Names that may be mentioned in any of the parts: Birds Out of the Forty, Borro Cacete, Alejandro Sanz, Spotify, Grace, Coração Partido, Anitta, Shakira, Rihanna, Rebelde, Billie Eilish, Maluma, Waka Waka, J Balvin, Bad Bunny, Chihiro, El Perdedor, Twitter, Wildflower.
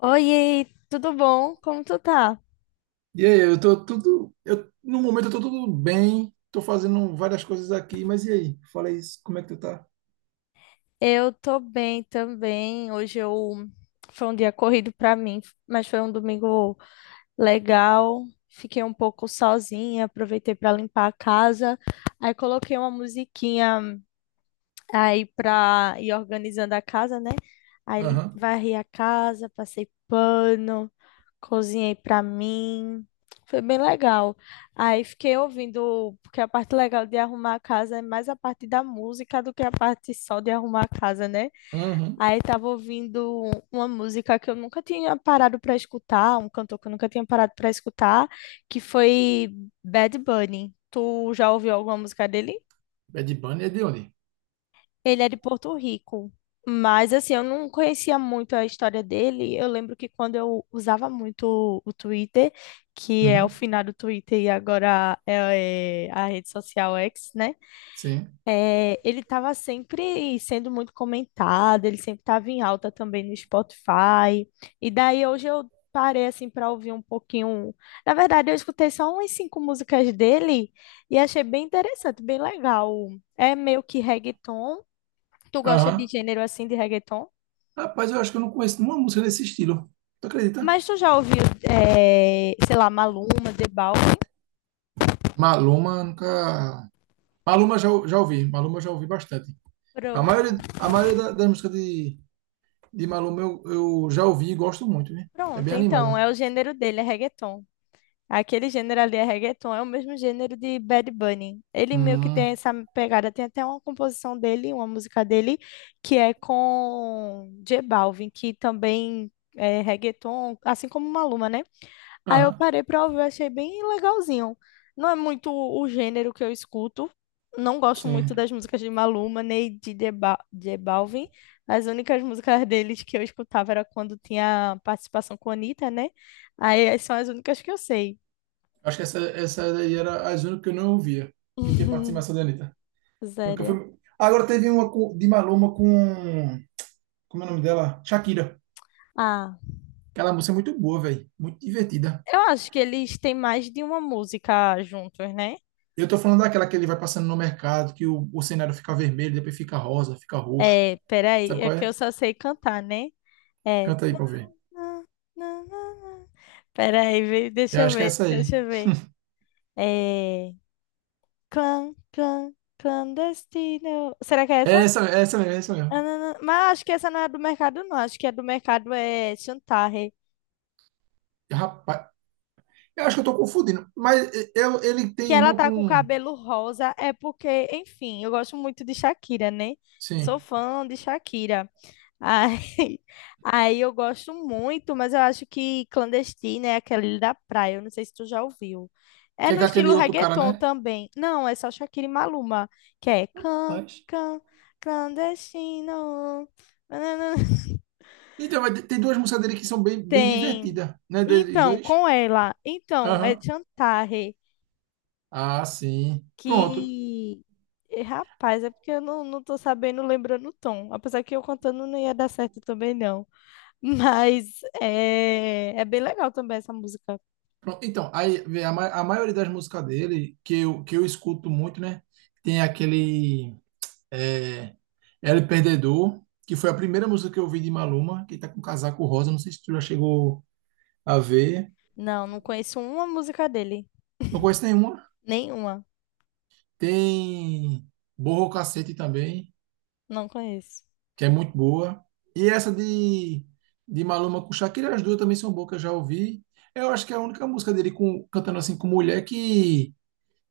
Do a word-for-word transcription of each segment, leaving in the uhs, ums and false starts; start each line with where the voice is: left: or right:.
left: Oi, tudo bom? Como tu tá?
right: E aí, eu tô tudo. Eu, no momento eu tô tudo bem, tô fazendo várias coisas aqui, mas e aí? Fala isso, como é que tu tá?
left: Eu tô bem também. Hoje eu foi um dia corrido pra mim, mas foi um domingo legal. Fiquei um pouco sozinha, aproveitei pra limpar a casa. Aí coloquei uma musiquinha aí pra ir organizando a casa, né? Aí lim-
right: Aham,
left: varri a casa, passei pano, cozinhei pra mim. Foi bem legal. Aí fiquei ouvindo, porque a parte legal de arrumar a casa é mais a parte da música do que a parte só de arrumar a casa, né?
right: aham.
left: Aí tava ouvindo uma música que eu nunca tinha parado pra escutar, um cantor que eu nunca tinha parado pra escutar, que foi Bad Bunny. Tu já ouviu alguma música dele?
right: Bad Bunny é de onde?
left: Ele é de Porto Rico, mas assim, eu não conhecia muito a história dele. Eu lembro que quando eu usava muito o Twitter, que é o
right: Uhum,
left: finado Twitter e agora é, é a rede social X, né?
right: sim.
left: É, ele estava sempre sendo muito comentado, ele sempre estava em alta também no Spotify. E daí hoje eu parei assim para ouvir um pouquinho. Na verdade, eu escutei só umas cinco músicas dele e achei bem interessante, bem legal. É meio que reggaeton. Tu gosta de
right: Aham.
left: gênero assim de reggaeton?
right: Rapaz, eu acho que eu não conheço nenhuma música desse estilo. Tu acredita?
left: Mas tu já ouviu, eh, sei lá, Maluma, The Balvin?
right: Maluma nunca. Maluma já, já ouvi, Maluma já ouvi bastante. A
left: Pronto.
right: maioria, a maioria da, das músicas de, de Maluma eu, eu já ouvi e gosto muito, né? É
left: Pronto,
right: bem
left: então,
right: animada.
left: é o gênero dele, é reggaeton. Aquele gênero ali é reggaeton, é o mesmo gênero de Bad Bunny. Ele meio que
right: Hum,
left: tem essa pegada, tem até uma composição dele, uma música dele, que é com J Balvin, que também é reggaeton, assim como Maluma, né? Aí eu
right: aham,
left: parei pra ouvir, achei bem legalzinho. Não é muito o gênero que eu escuto. Não gosto
right: sim.
left: muito das músicas de Maluma, nem de J Ba- J Balvin. As únicas músicas deles que eu escutava era quando tinha participação com a Anitta, né? Aí as- são as únicas que eu sei.
right: Acho que essa, essa daí era a única que eu não ouvia, que tinha
left: Uhum.
right: participação da Anitta. Nunca
left: Sério.
right: foi. Agora teve uma com- de Maluma com. Como é o nome dela? Shakira.
left: Ah,
right: Aquela música é muito boa, velho. Muito divertida.
left: eu acho que eles têm mais de uma música juntos, né?
right: Eu tô falando daquela que ele vai passando no mercado, que o, o cenário fica vermelho, depois fica rosa, fica roxo.
left: É, peraí,
right: Sabe
left: é
right: qual
left: que eu
right: é?
left: só sei cantar, né? É.
right: Canta aí pra eu ver.
left: Peraí, vê- deixa
right: Eu
left: eu
right: acho que é
left: ver,
right: essa aí.
left: deixa eu ver. É... Clan, clan, clandestino. Será que é
right: É
left: essa?
right: essa, é essa mesmo, é essa
left: Ah,
right: mesmo.
left: não, não. Mas acho que essa não é do mercado, não. Acho que é do mercado é Chantarre.
right: Rapaz, eu acho que eu tô confundindo. Mas eu, ele
left: Que
right: tem
left: ela
right: uma
left: tá com o
right: com.
left: cabelo rosa. É porque, enfim, eu gosto muito de Shakira, né? Eu sou
right: Sim.
left: fã de Shakira. Aí, aí eu gosto muito, mas eu acho que clandestina é aquele da praia. Eu não sei se tu já ouviu. É
right: Que é
left: no
right: com
left: estilo
right: aquele outro cara,
left: reggaeton
right: né?
left: também. Não, é só Shakira e Maluma, que é can,
right: Mas.
left: can, clandestino. Nananã.
right: Então, mas tem duas músicas dele que são bem, bem
left: Tem.
right: divertidas, né? Deles
left: Então,
right: dois.
left: com ela. Então, é
right: Aham.
left: Chantarre,
right: Ah, sim. Pronto.
left: que. Eh, Rapaz, é porque eu não, não tô sabendo, lembrando o tom. Apesar que eu contando não ia dar certo também, não. Mas é, é bem legal também essa música.
right: Pronto. Então, aí vê, a, ma- a maioria das músicas dele, que eu, que eu escuto muito, né? Tem aquele é, El Perdedor, que foi a primeira música que eu vi de Maluma, que tá com casaco rosa. Não sei se tu já chegou a ver.
left: Não, não conheço uma música dele.
right: Não conheço nenhuma.
left: Nenhuma.
right: Tem Borro Cacete também,
left: Não conheço.
right: que é muito boa. E essa de, de Maluma com Shakira, as duas também são boas, que eu já ouvi. Eu acho que é a única música dele com, cantando assim com mulher que,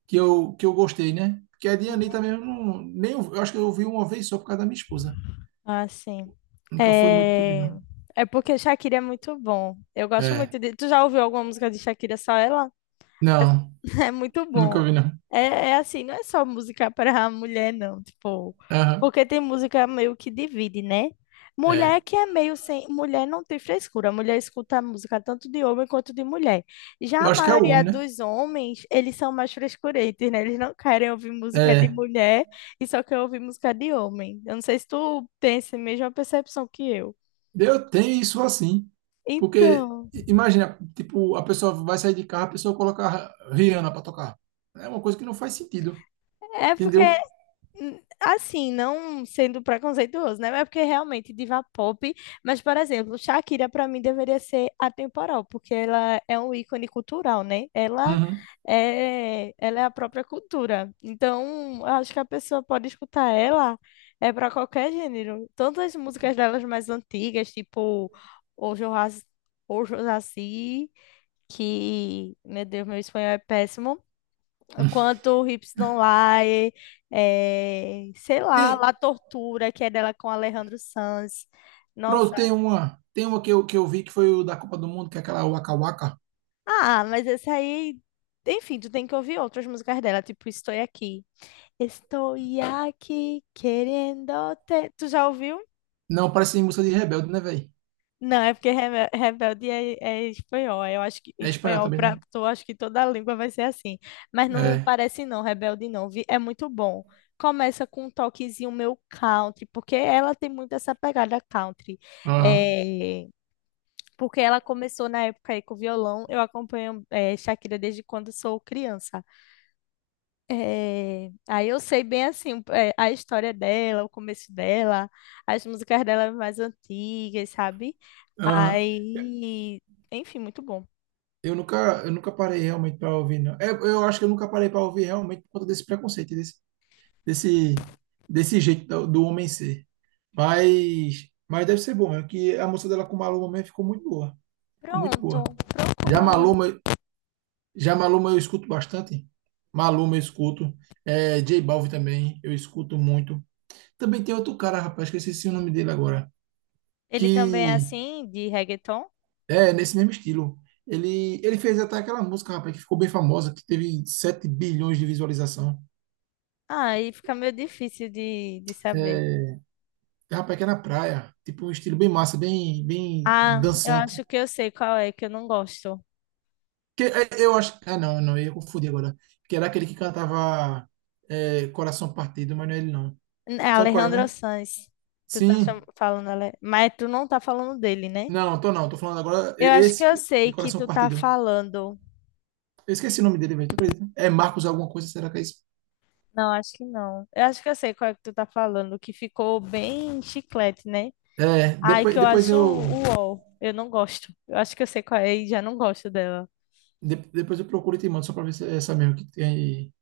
right: que, eu, que eu gostei, né? Porque a de
left: Uhum.
right: Anitta mesmo, não, nem, eu eu acho que eu ouvi uma vez só por causa da minha esposa.
left: Ah, sim.
right: Nunca foi muito que eu vi,
left: É,
right: não.
left: é porque Shakira é muito bom. Eu gosto
right: É.
left: muito de. Tu já ouviu alguma música de Shakira, só ela? Mas
right: Não,
left: é muito
right: nunca
left: bom.
right: ouvi, não.
left: É, é assim, não é só música para mulher, não. Tipo,
right: Aham,
left: porque tem música meio que divide, né?
right: é.
left: Mulher que é meio sem. Mulher não tem frescura. Mulher escuta música tanto de homem quanto de mulher. Já
right: Eu
left: a
right: acho que é o
left: maioria
right: homem, né?
left: dos homens, eles são mais frescurentos, né? Eles não querem ouvir música de
right: É.
left: mulher e só querem ouvir música de homem. Eu não sei se tu tem essa mesma percepção que eu.
right: Eu tenho isso assim. Porque,
left: Então,
right: i- imagina, tipo, a pessoa vai sair de carro, a pessoa coloca a Rihanna pra tocar. É uma coisa que não faz sentido,
left: é porque
right: entendeu?
left: hum, assim, não sendo preconceituoso, né? Mas porque realmente diva pop. Mas, por exemplo, Shakira pra mim deveria ser atemporal, porque ela é um ícone cultural, né? Ela
right: Uhum.
left: é, ela é a própria cultura. Então, eu acho que a pessoa pode escutar ela é para qualquer gênero. Tanto as músicas delas mais antigas, tipo Ojo Raci, Ojo Raci, que, meu Deus, meu espanhol é péssimo. Quanto o Hips Don't Lie, é, sei lá,
right: Tem,
left: La Tortura, que é dela com Alejandro Sanz.
right: pronto,
left: Nossa.
right: tem uma. Tem uma que eu, que eu vi que foi o da Copa do Mundo, que é aquela Waka Waka.
left: Ah, mas esse aí. Enfim, tu tem que ouvir outras músicas dela, tipo Estou Aqui. Estou aqui querendo te. Tu já ouviu?
right: Não, parece música de Rebelde, né, velho?
left: Não, é porque rebe- rebelde é, é espanhol. Eu acho que
right: É espanhol
left: espanhol
right: também,
left: para
right: né?
left: tu, acho que toda a língua vai ser assim. Mas não
right: É.
left: parece não, rebelde não. vi- É muito bom. Começa com um toquezinho meu country, porque ela tem muito essa pegada country.
right: Aham.
left: É, porque ela começou na época aí com violão. Eu acompanho é, Shakira desde quando sou criança. É, aí eu sei bem assim um, é, a história dela, o começo dela, as músicas dela mais antigas, sabe?
right: Aham.
left: Aí, enfim, muito bom.
right: Eu nunca, eu nunca parei realmente para ouvir, não. É, eu acho que eu nunca parei para ouvir realmente por conta desse preconceito, desse, desse, desse jeito do, do homem ser. Mas, mas deve ser bom, é que a música dela com o Maluma mesmo ficou muito boa. Ficou muito
left: Pronto,
right: boa. Já
left: procura aí.
right: Maluma, Já Maluma eu escuto bastante. Maluma eu escuto. É, jota Balvin também eu escuto muito. Também tem outro cara, rapaz, que eu esqueci o nome dele agora.
left: Ele também é
right: Que
left: assim, de reggaeton?
right: é nesse mesmo estilo. Ele, ele fez até aquela música, rapaz, que ficou bem famosa, que teve sete bilhões de visualização.
left: Ah, aí fica meio difícil de, de saber.
right: É, rapaz, que é na praia. Tipo um estilo bem massa, bem, bem
left: Ah, eu
right: dançante.
left: acho que eu sei qual é, que eu não gosto.
right: Que, é, eu acho. Ah, não, não, eu ia confundir agora. Que era aquele que cantava é, Coração Partido, mas não é ele não.
left: É
right: Sabe qual é,
left: Alejandro
right: né?
left: Sanz. Tu tá
right: Sim,
left: cham- falando, Ale- mas tu não tá falando dele, né?
right: não, tô não, tô falando agora e-
left: Eu acho que
right: esse
left: eu
right: que- de
left: sei que
right: coração
left: tu tá
right: partido.
left: falando.
right: Eu esqueci o nome dele, velho, tu acredita? É Marcos alguma coisa, será que é isso?
left: Não, acho que não. Eu acho que eu sei qual é que tu tá falando, que ficou bem chiclete, né?
right: É,
left: Ai, que
right: depois,
left: eu
right: depois
left: acho
right: eu
left: o u o ele. Eu não gosto. Eu acho que eu sei qual é e já não gosto dela.
right: de- depois eu procuro e te mando só pra ver se é essa mesmo que tem,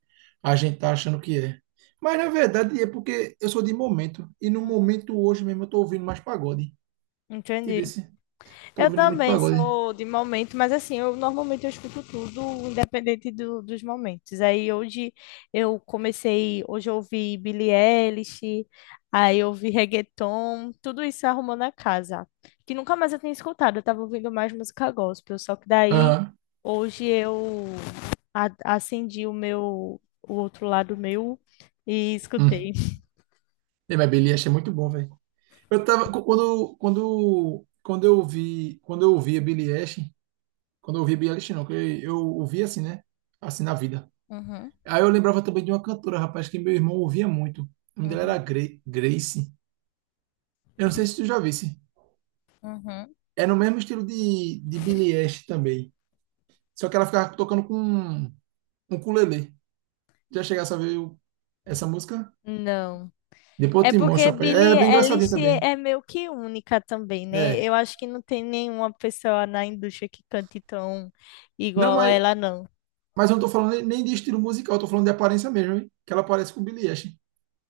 right: a gente tá achando que é. Mas na verdade é porque eu sou de momento e no
left: Uhum.
right: momento hoje mesmo eu tô ouvindo mais pagode. Te
left: Entendi.
right: disse, tô
left: Eu
right: ouvindo muito
left: também
right: pagode.
left: sou de momento, mas assim, eu normalmente eu escuto tudo, independente do- dos momentos. Aí hoje eu comecei, hoje eu ouvi Billie Eilish, aí eu ouvi reggaeton, tudo isso arrumou na casa, que nunca mais eu tinha escutado, eu tava ouvindo mais música gospel, só que daí
right: Aham.
left: hoje eu a- acendi o meu, o outro lado meu e
right: Hum.
left: escutei.
right: E, mas Billie Eilish é muito bom, velho. Eu tava quando quando quando eu ouvi, quando eu ouvi a Billie Eilish. Quando eu ouvia Billie Eilish, não, que eu eu ouvia assim, né? Assim na vida.
left: Uhum,
right: Aí eu lembrava também de uma cantora, rapaz, que meu irmão ouvia muito. O nome dela era
left: uhum,
right: Gre- Grace. Eu não sei se tu já visse.
left: uhum.
right: É no mesmo estilo de, de Billie Eilish também. Só que ela ficava tocando com um ukulele. Já chegasse a ver o- essa música?
left: Não.
right: Depois eu
left: É
right: te mostro,
left: porque
right: rapaz. Ela é
left: Billie
right: bem engraçadinha
left: Eilish
right: também.
left: é meio que única também, né?
right: É.
left: Eu acho que não tem nenhuma pessoa na indústria que cante tão
right: Não,
left: igual a
right: mas,
left: ela, não.
right: mas eu não tô falando nem nem de estilo musical, eu tô falando de aparência mesmo, hein? Que ela parece com Billie Eilish.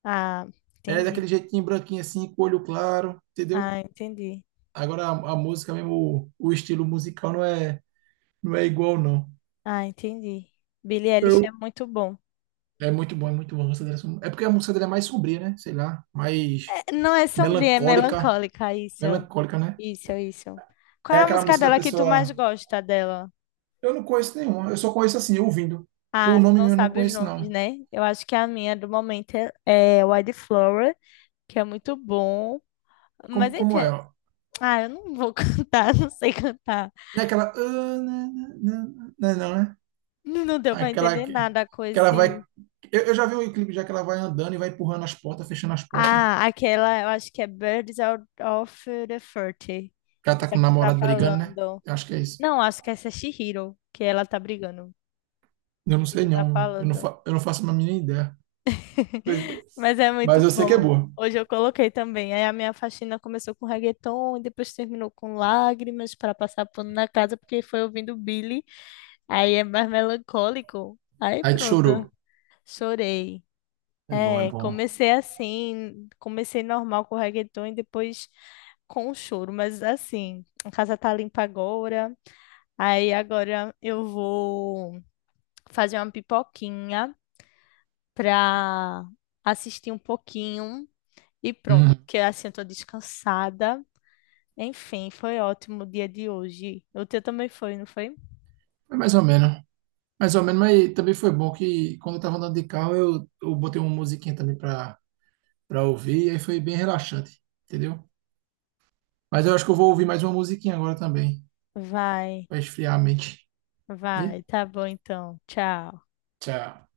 left: Ah,
right: É
left: entendi.
right: daquele jeitinho branquinho assim, com olho claro, entendeu?
left: Ah, entendi.
right: Agora a, a música mesmo, o, o estilo musical não é, não é igual, não.
left: Ah, entendi. Billie Eilish é
right: Eu.
left: muito bom.
right: É muito bom, é muito bom a música dele. É porque a música dele é mais sombria, né? Sei lá, mais
left: É, não é sombria, é
right: melancólica.
left: melancólica, isso.
right: Melancólica, né?
left: Isso, isso. Qual
right: É
left: é a
right: aquela
left: música
right: música da
left: dela que tu mais
right: pessoa.
left: gosta dela?
right: Eu não conheço nenhuma, eu só conheço assim, ouvindo. Por
left: Ah, tu
right: nome
left: não
right: mesmo eu não
left: sabe os
right: conheço,
left: nomes,
right: não.
left: né? Eu acho que a minha do momento é, é Wildflower, que é muito bom. Mas
right: Como, como é,
left: enfim,
right: ó?
left: ah, eu não vou cantar, não sei cantar.
right: Não é aquela. "Ah, né, né, né, né", não, né?
left: Não deu pra
right: Aquela
left: entender
right: que
left: nada com
right: que ela vai.
left: esse.
right: Eu, eu já vi um clipe já que ela vai andando e vai empurrando as portas, fechando as portas, né?
left: Ah, aquela, eu acho que é Birds Out of the Forty.
right: Que ela tá
left: Essa
right: com o
left: que tu tá
right: namorado brigando, né?
left: falando.
right: Eu acho que é isso.
left: Não, acho que essa é Chihiro, que ela tá brigando.
right: Eu não
left: Que
right: sei
left: tu tá
right: não. Eu não,
left: falando.
right: fa- eu não faço uma mínima ideia. Pois é.
left: Mas é
right: Mas
left: muito
right: eu sei que é
left: bom.
right: boa.
left: Hoje eu coloquei também. Aí a minha faxina começou com reggaeton e depois terminou com lágrimas para passar pano na casa, porque foi ouvindo Billy. Aí é mais melancólico. Aí
right: Aí te
left: pronto.
right: chorou.
left: Chorei.
right: É bom, é
left: É,
right: bom.
left: comecei assim, comecei normal com o reggaeton e depois com o choro, mas assim, a casa tá limpa agora. Aí agora eu vou fazer uma pipoquinha pra assistir um pouquinho e pronto,
right: Uhum.
left: porque assim eu tô descansada. Enfim, foi ótimo o dia de hoje. O teu também foi, não foi?
right: É mais ou menos. Mais ou menos, mas também foi bom que quando eu tava andando de carro, eu, eu botei uma musiquinha também pra, pra ouvir, e aí foi bem relaxante, entendeu? Mas eu acho que eu vou ouvir mais uma musiquinha agora também,
left: Vai,
right: pra esfriar a mente.
left: vai,
right: Viu?
left: tá bom então. Tchau.
right: Tchau.